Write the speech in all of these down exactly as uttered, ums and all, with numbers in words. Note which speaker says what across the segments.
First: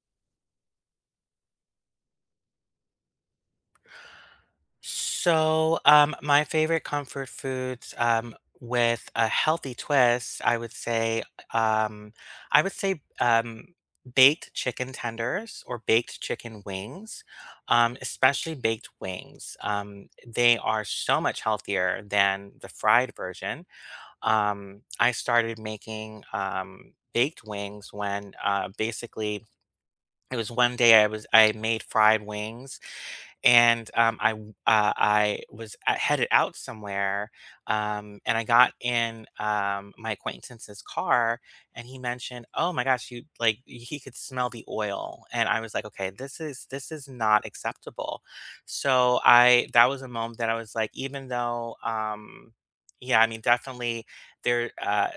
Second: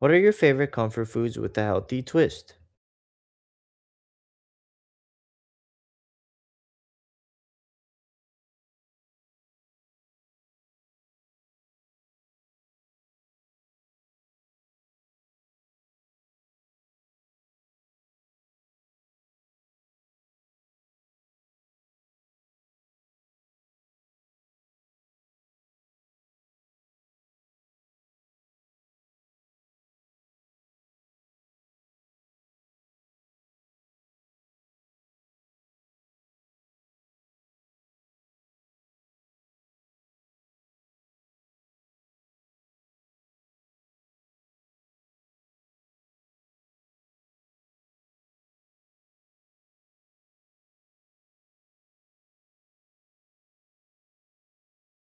Speaker 1: What are your favorite comfort foods with a healthy twist?
Speaker 2: So, um, my favorite comfort foods, um, with a healthy twist, I would say, um, I would say, um, baked chicken tenders or baked chicken wings, um, especially baked wings. Um, they are so much healthier than the fried version. Um, I started making, um, baked wings when, uh, basically it was one day I was, I made fried wings and um, I w- uh, I was a- headed out somewhere, um, and I got in um, my acquaintance's car, and he mentioned, "Oh my gosh, you like he could smell the oil," and I was like, "Okay, this is this is not acceptable." So I that was a moment that I was like, even though. Um, yeah, I mean, definitely. They're, uh,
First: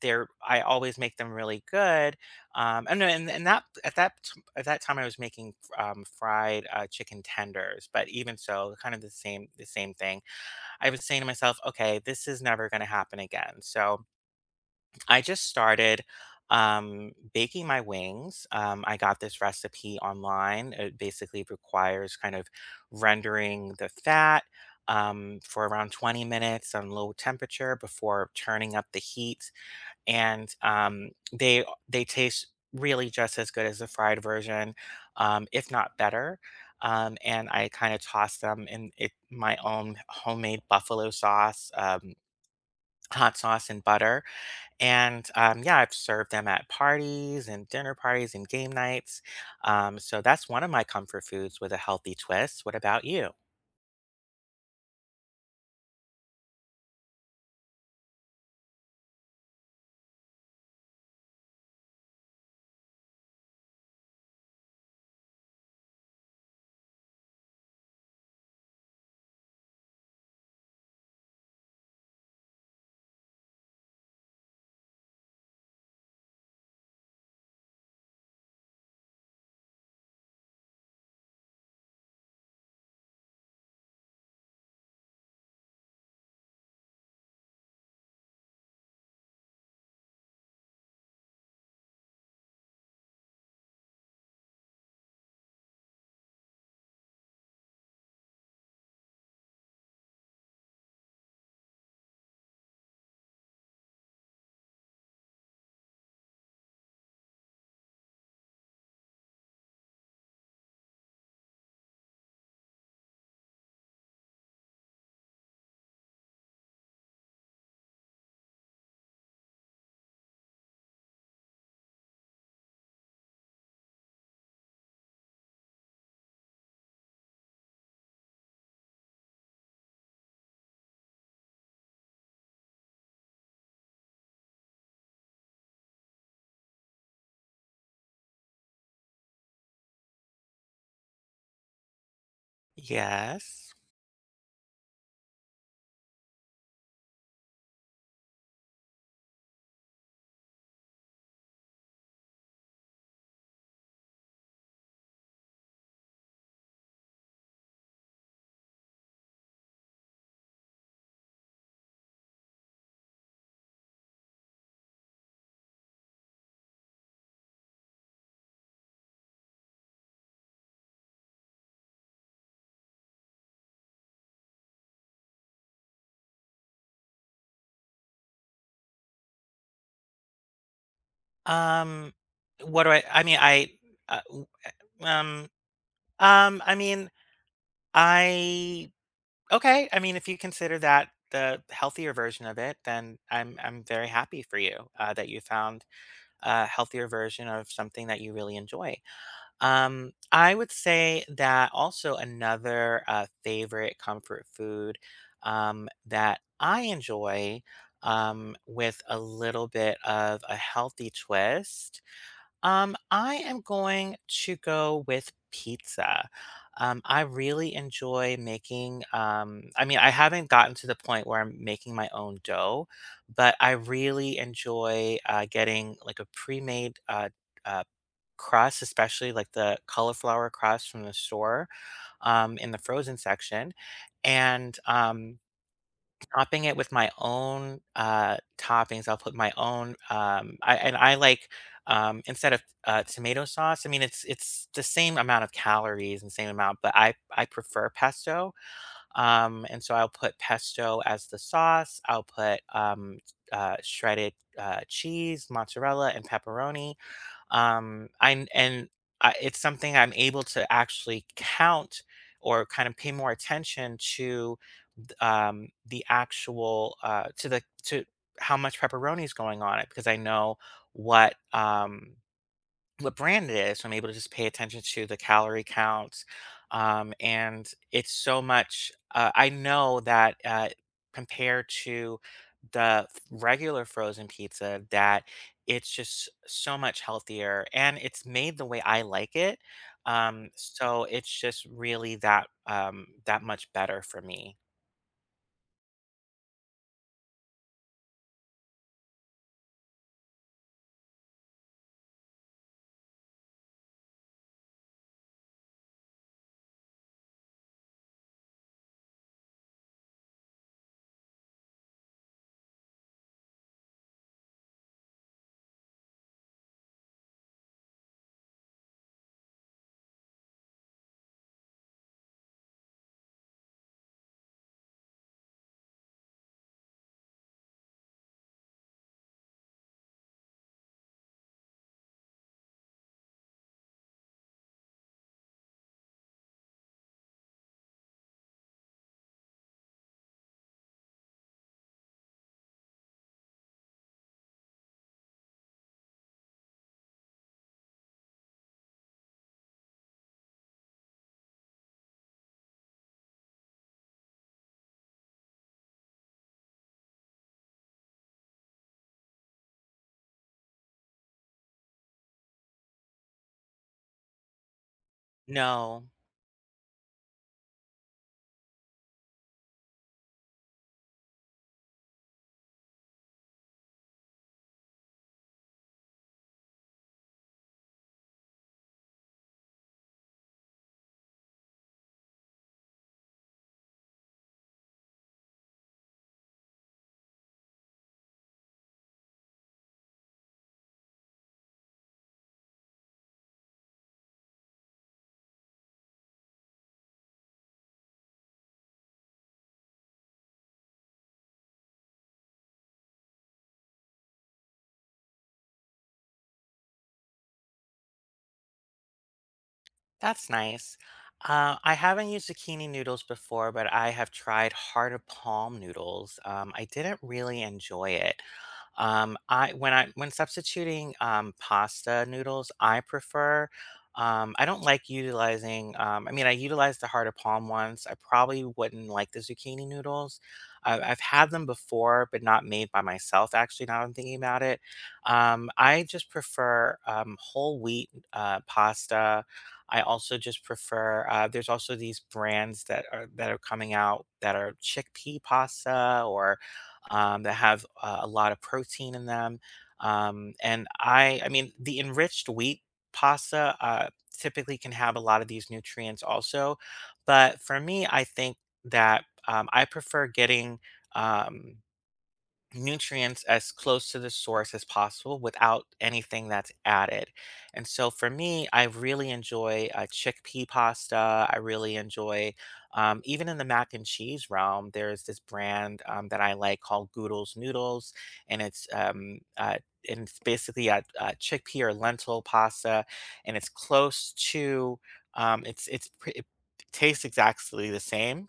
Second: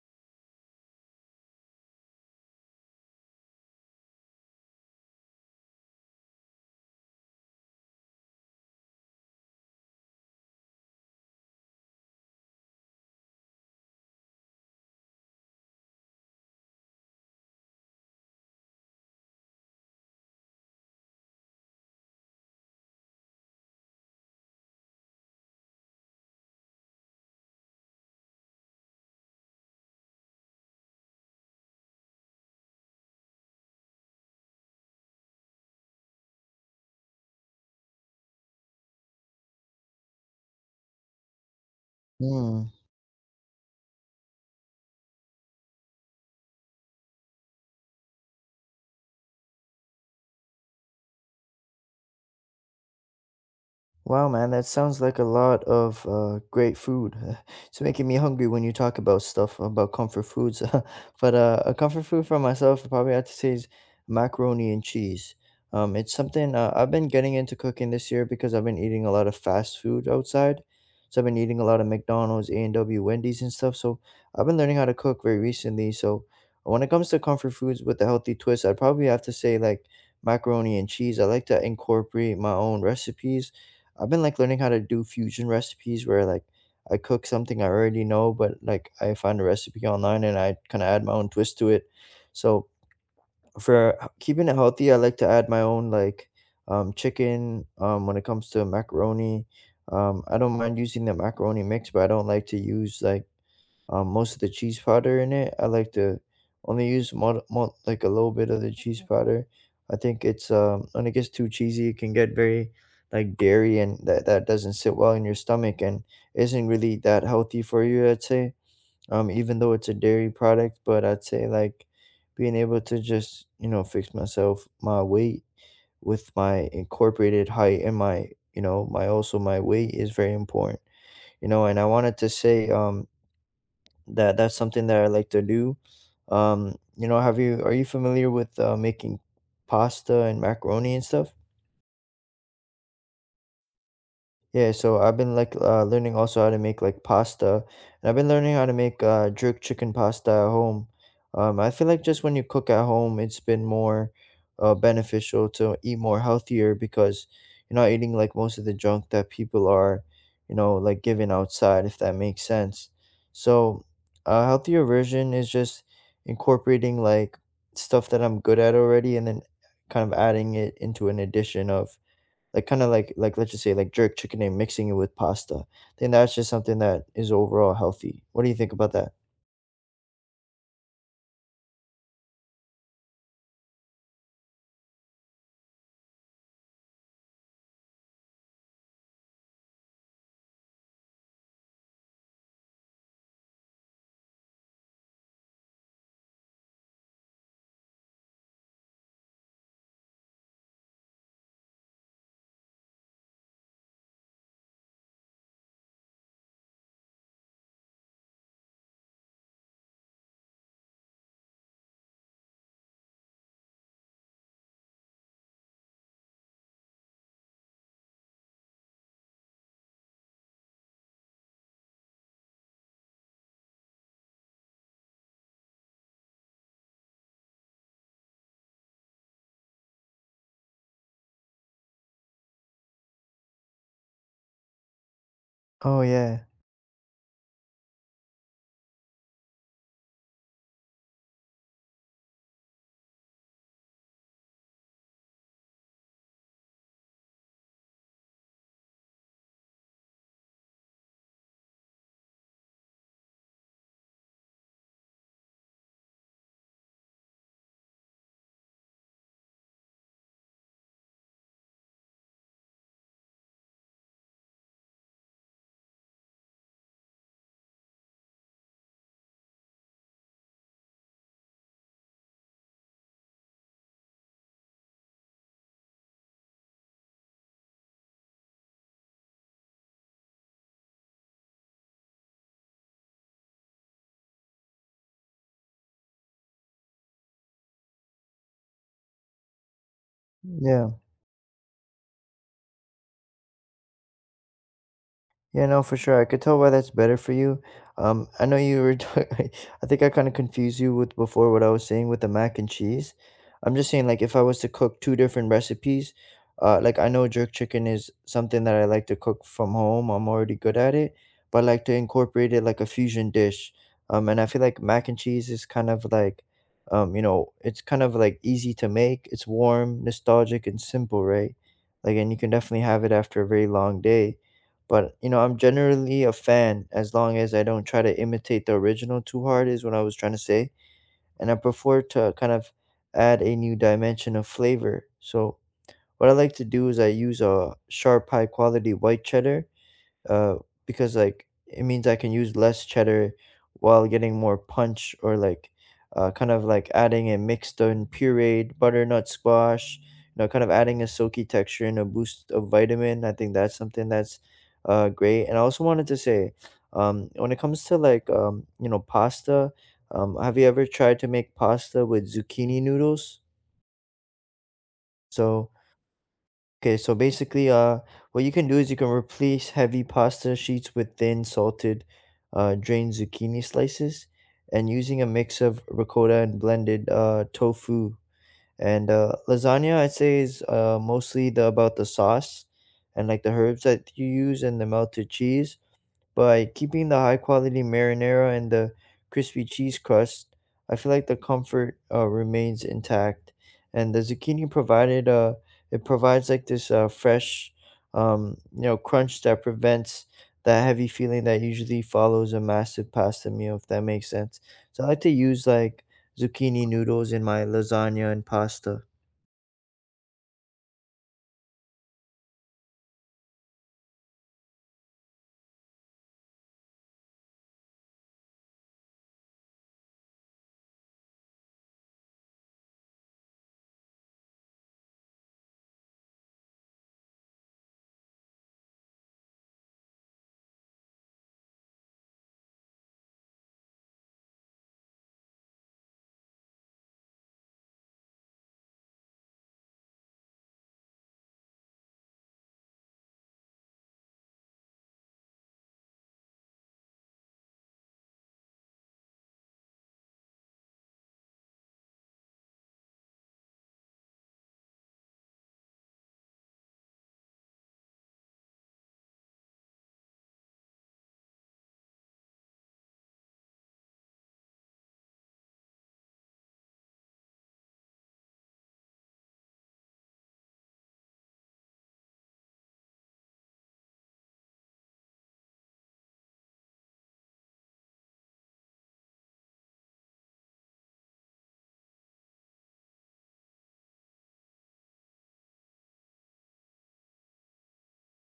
Speaker 2: they're. I always make them really good, um, and and and that at that t- at that time I was making um, fried uh, chicken tenders, but even so, kind of the same the same thing. I was saying to myself, okay, this is never going to happen again. So I just started um baking my wings. um I got this recipe online. It basically requires kind of rendering the fat um for around twenty minutes on low temperature before turning up the heat. And um, they uh, they taste really just as good as the fried version, um, if not better. Um, and I kind of toss them in it, my own homemade buffalo sauce, um,
Speaker 1: Hmm.
Speaker 2: hot sauce, and butter. And um, yeah, I've served them at parties and dinner parties and game nights. Um, so that's one of my comfort foods with a healthy twist. What about you?
Speaker 1: Wow, man, that sounds like a lot of uh, great food. It's making me hungry when you talk about stuff about comfort foods. But uh, a comfort food for myself, I probably have to say is macaroni and cheese. Um, it's something uh, I've been getting into cooking this year because I've been eating a lot of fast food outside. So I've been eating a lot of McDonald's, A and W, Wendy's, and stuff. So I've been learning how to cook very recently. So when it comes to comfort foods with a healthy twist, I'd probably have to say like macaroni and cheese. I like to incorporate my own recipes. I've been like learning how to do fusion recipes where like I cook something I already know, but like I find a recipe online and I kind of add my own twist to it. So for h- keeping it healthy, I like to add my own like um, chicken um, when it comes to macaroni. Um, I don't mind using the macaroni mix, but I don't like to use like um, most of the cheese powder in it. I like to only use mod, mod, like a little bit of the cheese powder. I think it's um, when it gets too cheesy, it can get very like dairy, and that that doesn't sit well in your stomach and isn't really that healthy for you. I'd say, um, even though it's a dairy product, but I'd say like being able to just you know fix myself my weight with my incorporated height and my you know my also my weight is very important you know and I wanted to say um that that's something that I like to do. Um, you know, have you are you familiar with uh, making pasta and macaroni and stuff?
Speaker 2: Yes.
Speaker 1: Yeah, so I've been like uh, learning also how to make like pasta, and I've been learning how to make uh, jerk chicken pasta at home. Um, I feel like just when you cook at home, it's been more uh, beneficial to eat more healthier because you're not eating like most of the junk that people are, you know, like giving outside, if that makes sense. So a healthier version is just incorporating like stuff that I'm good at already, and then kind of adding it into an addition of like, kinda like like, let's just say, like, jerk chicken and mixing it with pasta. Then that's just something that is overall healthy. What do you think about that?
Speaker 2: Um, what do I? I mean, I. Uh, w- um. Um. I mean, I okay. I mean, if you consider that the healthier version of it, then I'm I'm very happy for you, uh, that you found a healthier version of something that you really enjoy. Um, I would say that also another, uh, favorite comfort food um, that I enjoy um, with a little bit of a healthy twist, um, I am going to go with pizza. Um, I really enjoy making, um, I mean, I haven't gotten to the point where I'm making my own dough, but I really enjoy uh, getting like a pre-made uh, uh, crust, especially like the cauliflower crust from the store, um, in the frozen section. And um,
Speaker 1: Oh, yeah.
Speaker 2: topping it with my own, uh, toppings, I'll put my own, um I and I like, um, instead of, uh, tomato sauce, I mean, it's it's the same amount of calories and same amount, but I I prefer pesto, um, and so I'll put pesto as the sauce. I'll put, um, uh, shredded, uh, cheese, mozzarella, and pepperoni, um, I and I, it's something I'm able to actually count or kind of pay more attention to, th- um, the actual, uh, to the to how much pepperoni is going on it, because I know what um, what brand it is, so I'm able to just pay attention to the calorie counts. Um, and it's so much, uh, I know that, uh, compared to the f- regular frozen pizza, that it's just so much healthier and it's made the way I like it. Um,
Speaker 1: Yeah.
Speaker 2: so it's just really that um, that much better for me.
Speaker 1: Yeah, no, for sure. I could tell why that's better for you. Um, I know you were doing, I think I kind of confused you with before what I was saying with the mac and cheese. I'm just saying, like, if I was to cook two different recipes, uh, like, I know jerk chicken is something that I like to cook from home. I'm already good at it, but I like to incorporate it like a fusion dish. Um, and I feel like mac and cheese is kind of like, um, you know, it's kind of like easy to make. It's warm, nostalgic, and simple, right? Like, and you can definitely have it after a very long day but, you know, I'm generally a fan as long as I don't try to imitate the original too hard is what I was trying to say, and I prefer to kind of add a new dimension of flavor. So, what I like to do is I use a sharp, high quality white cheddar uh, because like it means I can use less cheddar while getting more punch or like uh, kind of like adding a mixed and pureed butternut squash, you know, kind of adding a silky texture and a boost of vitamin. I think that's something that's uh, great. And I also wanted to say, um, when it comes to like um, you know pasta, um, have you ever tried to make pasta with zucchini noodles? So
Speaker 2: No,
Speaker 1: okay, so basically, uh, what you can do is you can replace heavy pasta sheets with thin, salted, uh, drained zucchini slices, and using a mix of ricotta and blended uh, tofu. And uh, lasagna, I'd say, is uh, mostly the, about the sauce and like the herbs that you use and the melted cheese. By keeping the high quality marinara and the crispy cheese crust, I feel like the comfort uh, remains intact. And the zucchini provided uh, it provides like this uh, fresh, um, you know, crunch that prevents that heavy feeling that usually follows a massive pasta meal, if that makes sense. So I like to use like zucchini noodles in my lasagna and pasta.
Speaker 2: that's nice. Uh, I haven't used zucchini noodles before, but I have tried hard to palm noodles. Um, I didn't really enjoy it. Um, I when I When substituting um, pasta noodles, I prefer. Um, I don't like utilizing. Um, I mean, I utilized the heart of palm once. I probably wouldn't like the zucchini noodles. I, I've had them before, but not made by myself. Actually, now that I'm thinking about it, um, I just prefer, um, whole wheat uh, pasta. I also just prefer, uh, there's also these brands that are that are coming out that are chickpea pasta, or um, that have uh, a lot of protein in them. Um, and I I mean the enriched wheat pasta uh, typically can have a lot of these nutrients also, but for me I think that, um, I prefer getting, um, nutrients as close to the source as possible without anything that's added. And so for me, I really enjoy uh, chickpea pasta. I really enjoy, um, even in the mac and cheese realm, there's this brand, um, that I like called Goodles Noodles, and it's um, uh, and it's basically a, a chickpea or lentil pasta, and it's close to um, it's it's pre- it tastes exactly the same.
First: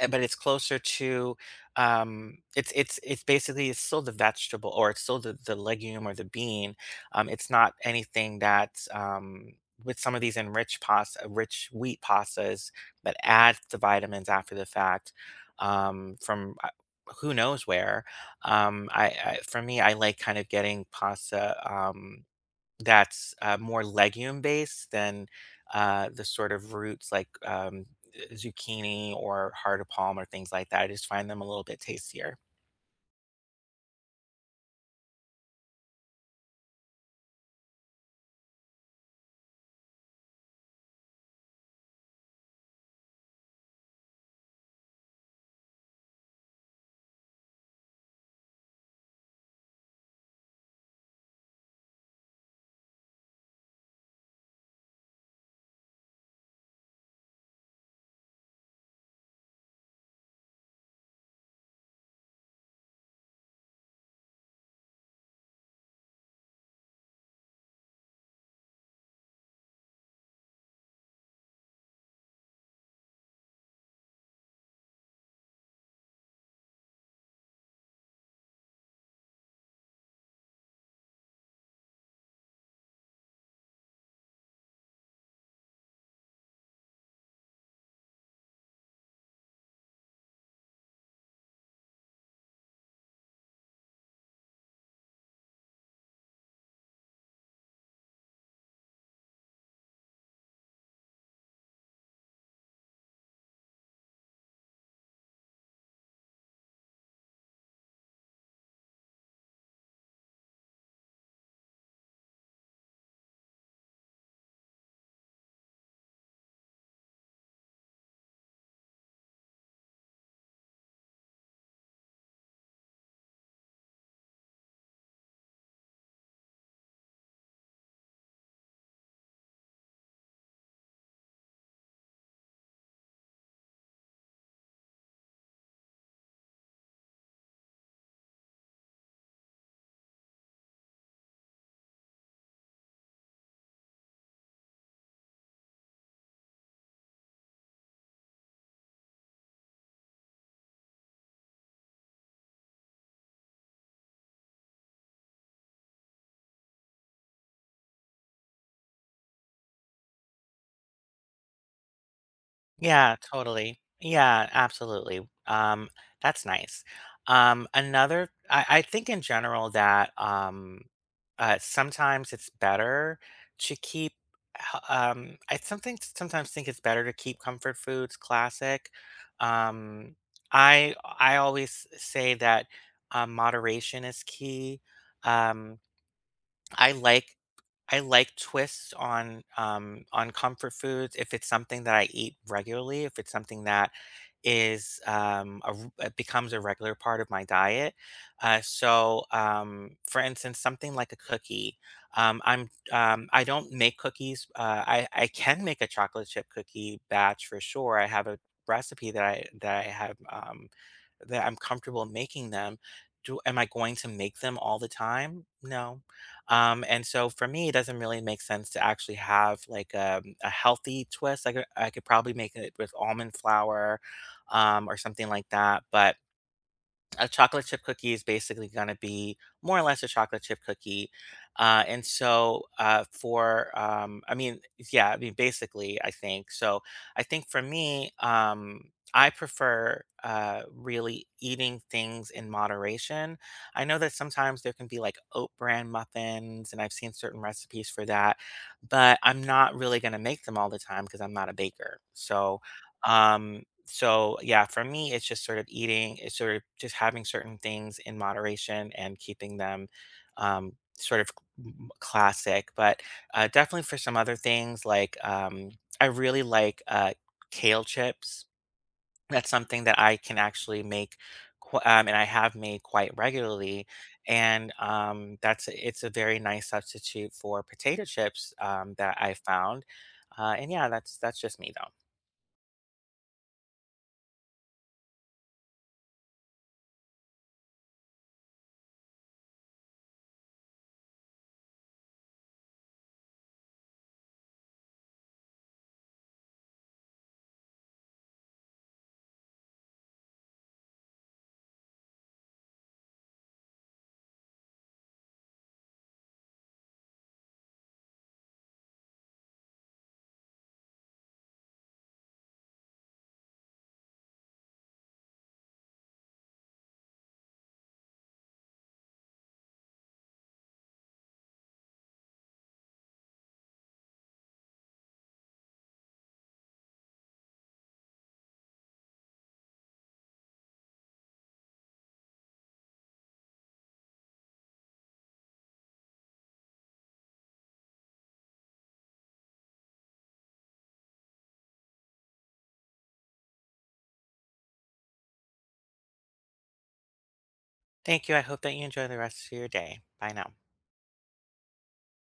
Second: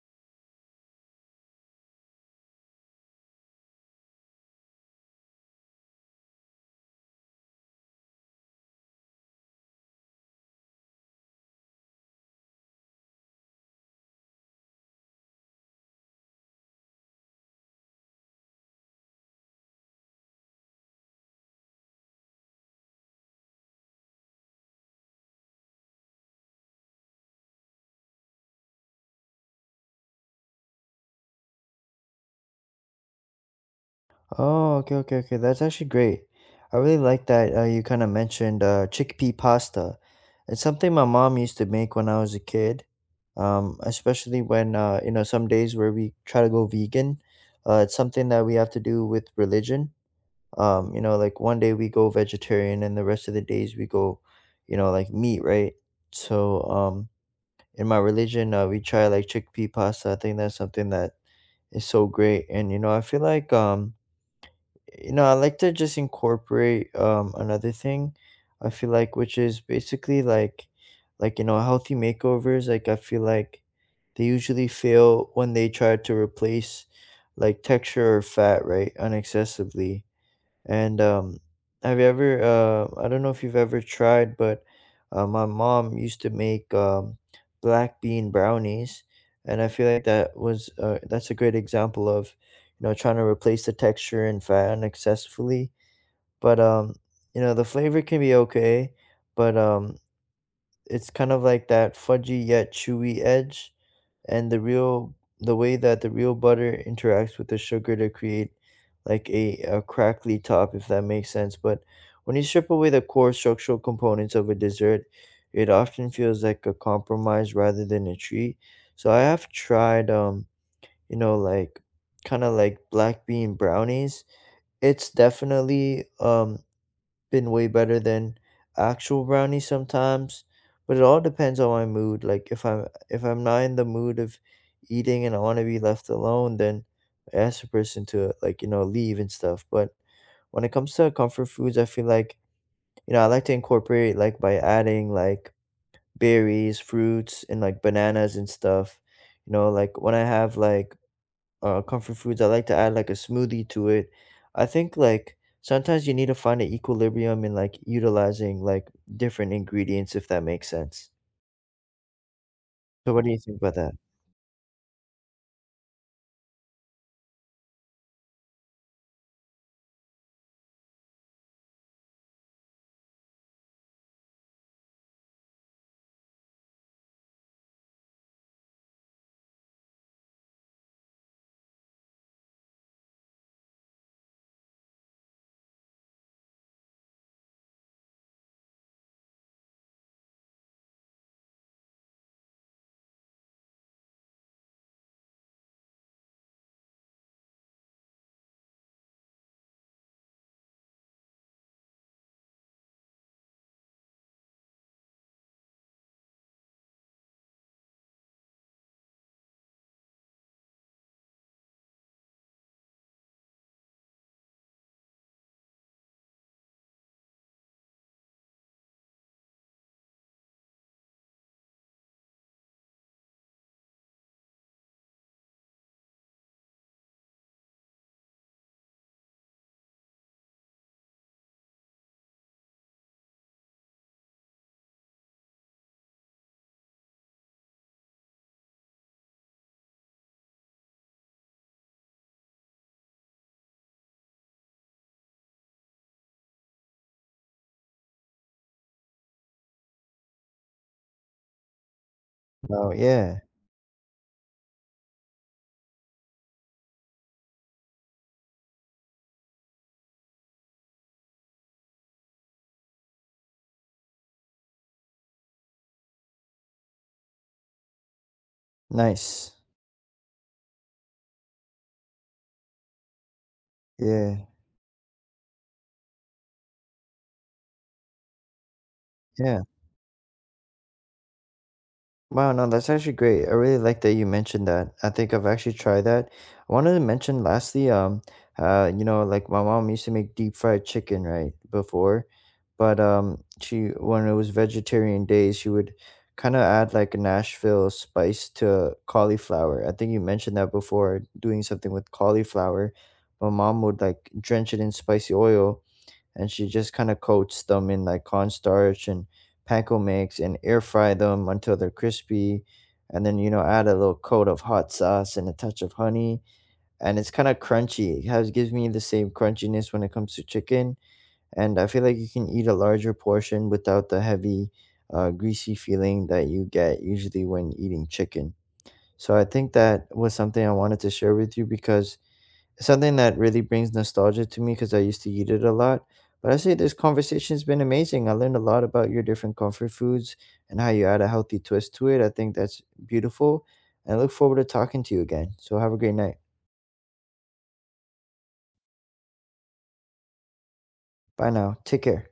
Speaker 2: Eh, but it's closer to, um, it's it's it's basically it's still the vegetable, or it's still the the legume or the bean. Um, it's not anything that, um, with some of these enriched pasta, rich wheat pastas that add the vitamins after the fact, um, from, uh, who knows where. Um, I, I for me, I like kind of getting pasta, Um, that's, uh, more legume based than, uh, the sort of roots like, um, zucchini or heart of palm or things like that. I just find them a little bit tastier.
Speaker 1: Oh, okay, okay, okay. That's actually great. I really like that uh, you kind of mentioned uh, chickpea pasta. It's something my mom used to make when I was a kid, um, especially when uh, you know some days where we try to go vegan. Uh, it's something that we have to do with religion. Um, you know, like one day we go vegetarian, and the rest of the days we go, you know, like meat, right? So, um, in my religion, uh, we try like chickpea pasta. I think that's something that is so great, and you know, I feel like um you know, I like to just incorporate um another thing I feel like which is basically like like you know healthy makeovers like I feel like they usually fail when they try to replace like texture or fat right unaccessibly and um, have you ever, uh, I don't know if you've ever tried, but uh, my mom used to make um, black bean brownies. And I feel like that was, uh, that's a great example of, you know, trying to replace the texture and fat unsuccessfully. But, um, you know, the flavor can be okay, but um, it's kind of like that fudgy yet chewy edge and the real the way that the real butter interacts with the sugar to create like a, a crackly top if that makes sense but when you strip away the core structural components of a dessert it often feels like a compromise rather than a treat. So I have tried um you know like kind of like black bean brownies. It's definitely um been way better than actual brownies sometimes, but it all depends on my mood. Like if I'm if I'm not in the mood of eating and I want to be left alone, then I ask the person to like, you know, leave and stuff. But when it comes to comfort foods, I feel like, you know, I like to incorporate like by adding like berries, fruits, and like bananas and stuff. You know, like when I have like uh, comfort foods, I like to add like a smoothie to it. I think like sometimes you need to find an equilibrium in like utilizing like different ingredients, if that makes sense. So
Speaker 2: Yeah,
Speaker 1: what do you think about
Speaker 2: totally.
Speaker 1: that?
Speaker 2: Yeah, absolutely. Um, that's nice. Um, another, I, I think in general that, um, uh, sometimes it's better to keep. H- Um, I something sometimes think it's better to keep comfort foods classic. Um, I I always say that, um, moderation is key. Um, I like I like twists on, um, on comfort foods if it's something that I eat regularly, if it's something that is, um, a r uh, becomes a regular part of my diet. Uh, so, um, for instance, something like a cookie, um, I'm um, I don't make cookies. uh, I I can make a chocolate chip cookie batch for sure. I have a recipe that I that I have, um, that I'm comfortable making them. Do Am I going to make them all the time? No. Um, and so for me, it doesn't really make sense to actually have like a, a healthy twist. Like, I could, I could probably make it with almond flour, um, or something like that. But a chocolate chip cookie is basically going to be more or less a chocolate chip cookie. Uh, and so, uh, for, um, I mean, yeah, I mean, basically, I think. So, I think for me, um, I prefer uh, really eating things in moderation. I know that sometimes there can be like oat bran muffins, and I've seen certain recipes for that, but I'm not really going to make them all the time because I'm not a baker. So,
Speaker 1: Oh yeah,
Speaker 2: um so yeah, for me, it's just sort of eating, it's sort of just having certain things in moderation and keeping them, um, sort of m- classic. But, uh, definitely for some other things, like, um, I really like, uh, kale chips. That's
Speaker 1: nice.
Speaker 2: something that I can actually make, qu- um, and I have made quite regularly.
Speaker 1: Yeah,
Speaker 2: And um, that's it's a very nice substitute for potato chips, um, that I
Speaker 1: yeah.
Speaker 2: found. Uh, and yeah, that's that's just me though.
Speaker 1: Wow, no, that's actually great. I really like that you mentioned that. I think I've actually tried that. I wanted to mention lastly, um, uh, you know, like my mom used to make deep fried chicken, right, before, but um, she when it was vegetarian days, she would kind of add like a Nashville spice to cauliflower. I think you mentioned that before, doing something with cauliflower. My mom would like drench it in spicy oil and she just kind of coats them in like cornstarch and panko mix and air fry them until they're crispy and then you know add a little coat of hot sauce and a touch of honey and it's kind of crunchy it has gives me the same crunchiness when it comes to chicken and I feel like you can eat a larger portion without the heavy uh, greasy feeling that you get usually when eating chicken so I think that was something I wanted to share with you because something that really brings nostalgia to me because I used to eat it a lot. But I say this conversation's been amazing. I learned a lot about your different comfort foods and how you add a healthy twist to it. I think that's beautiful. I look forward to talking to you again. So have a great night.
Speaker 2: Thank you. I hope that you enjoy the rest of your day. Bye now.
Speaker 1: Bye now. Take care.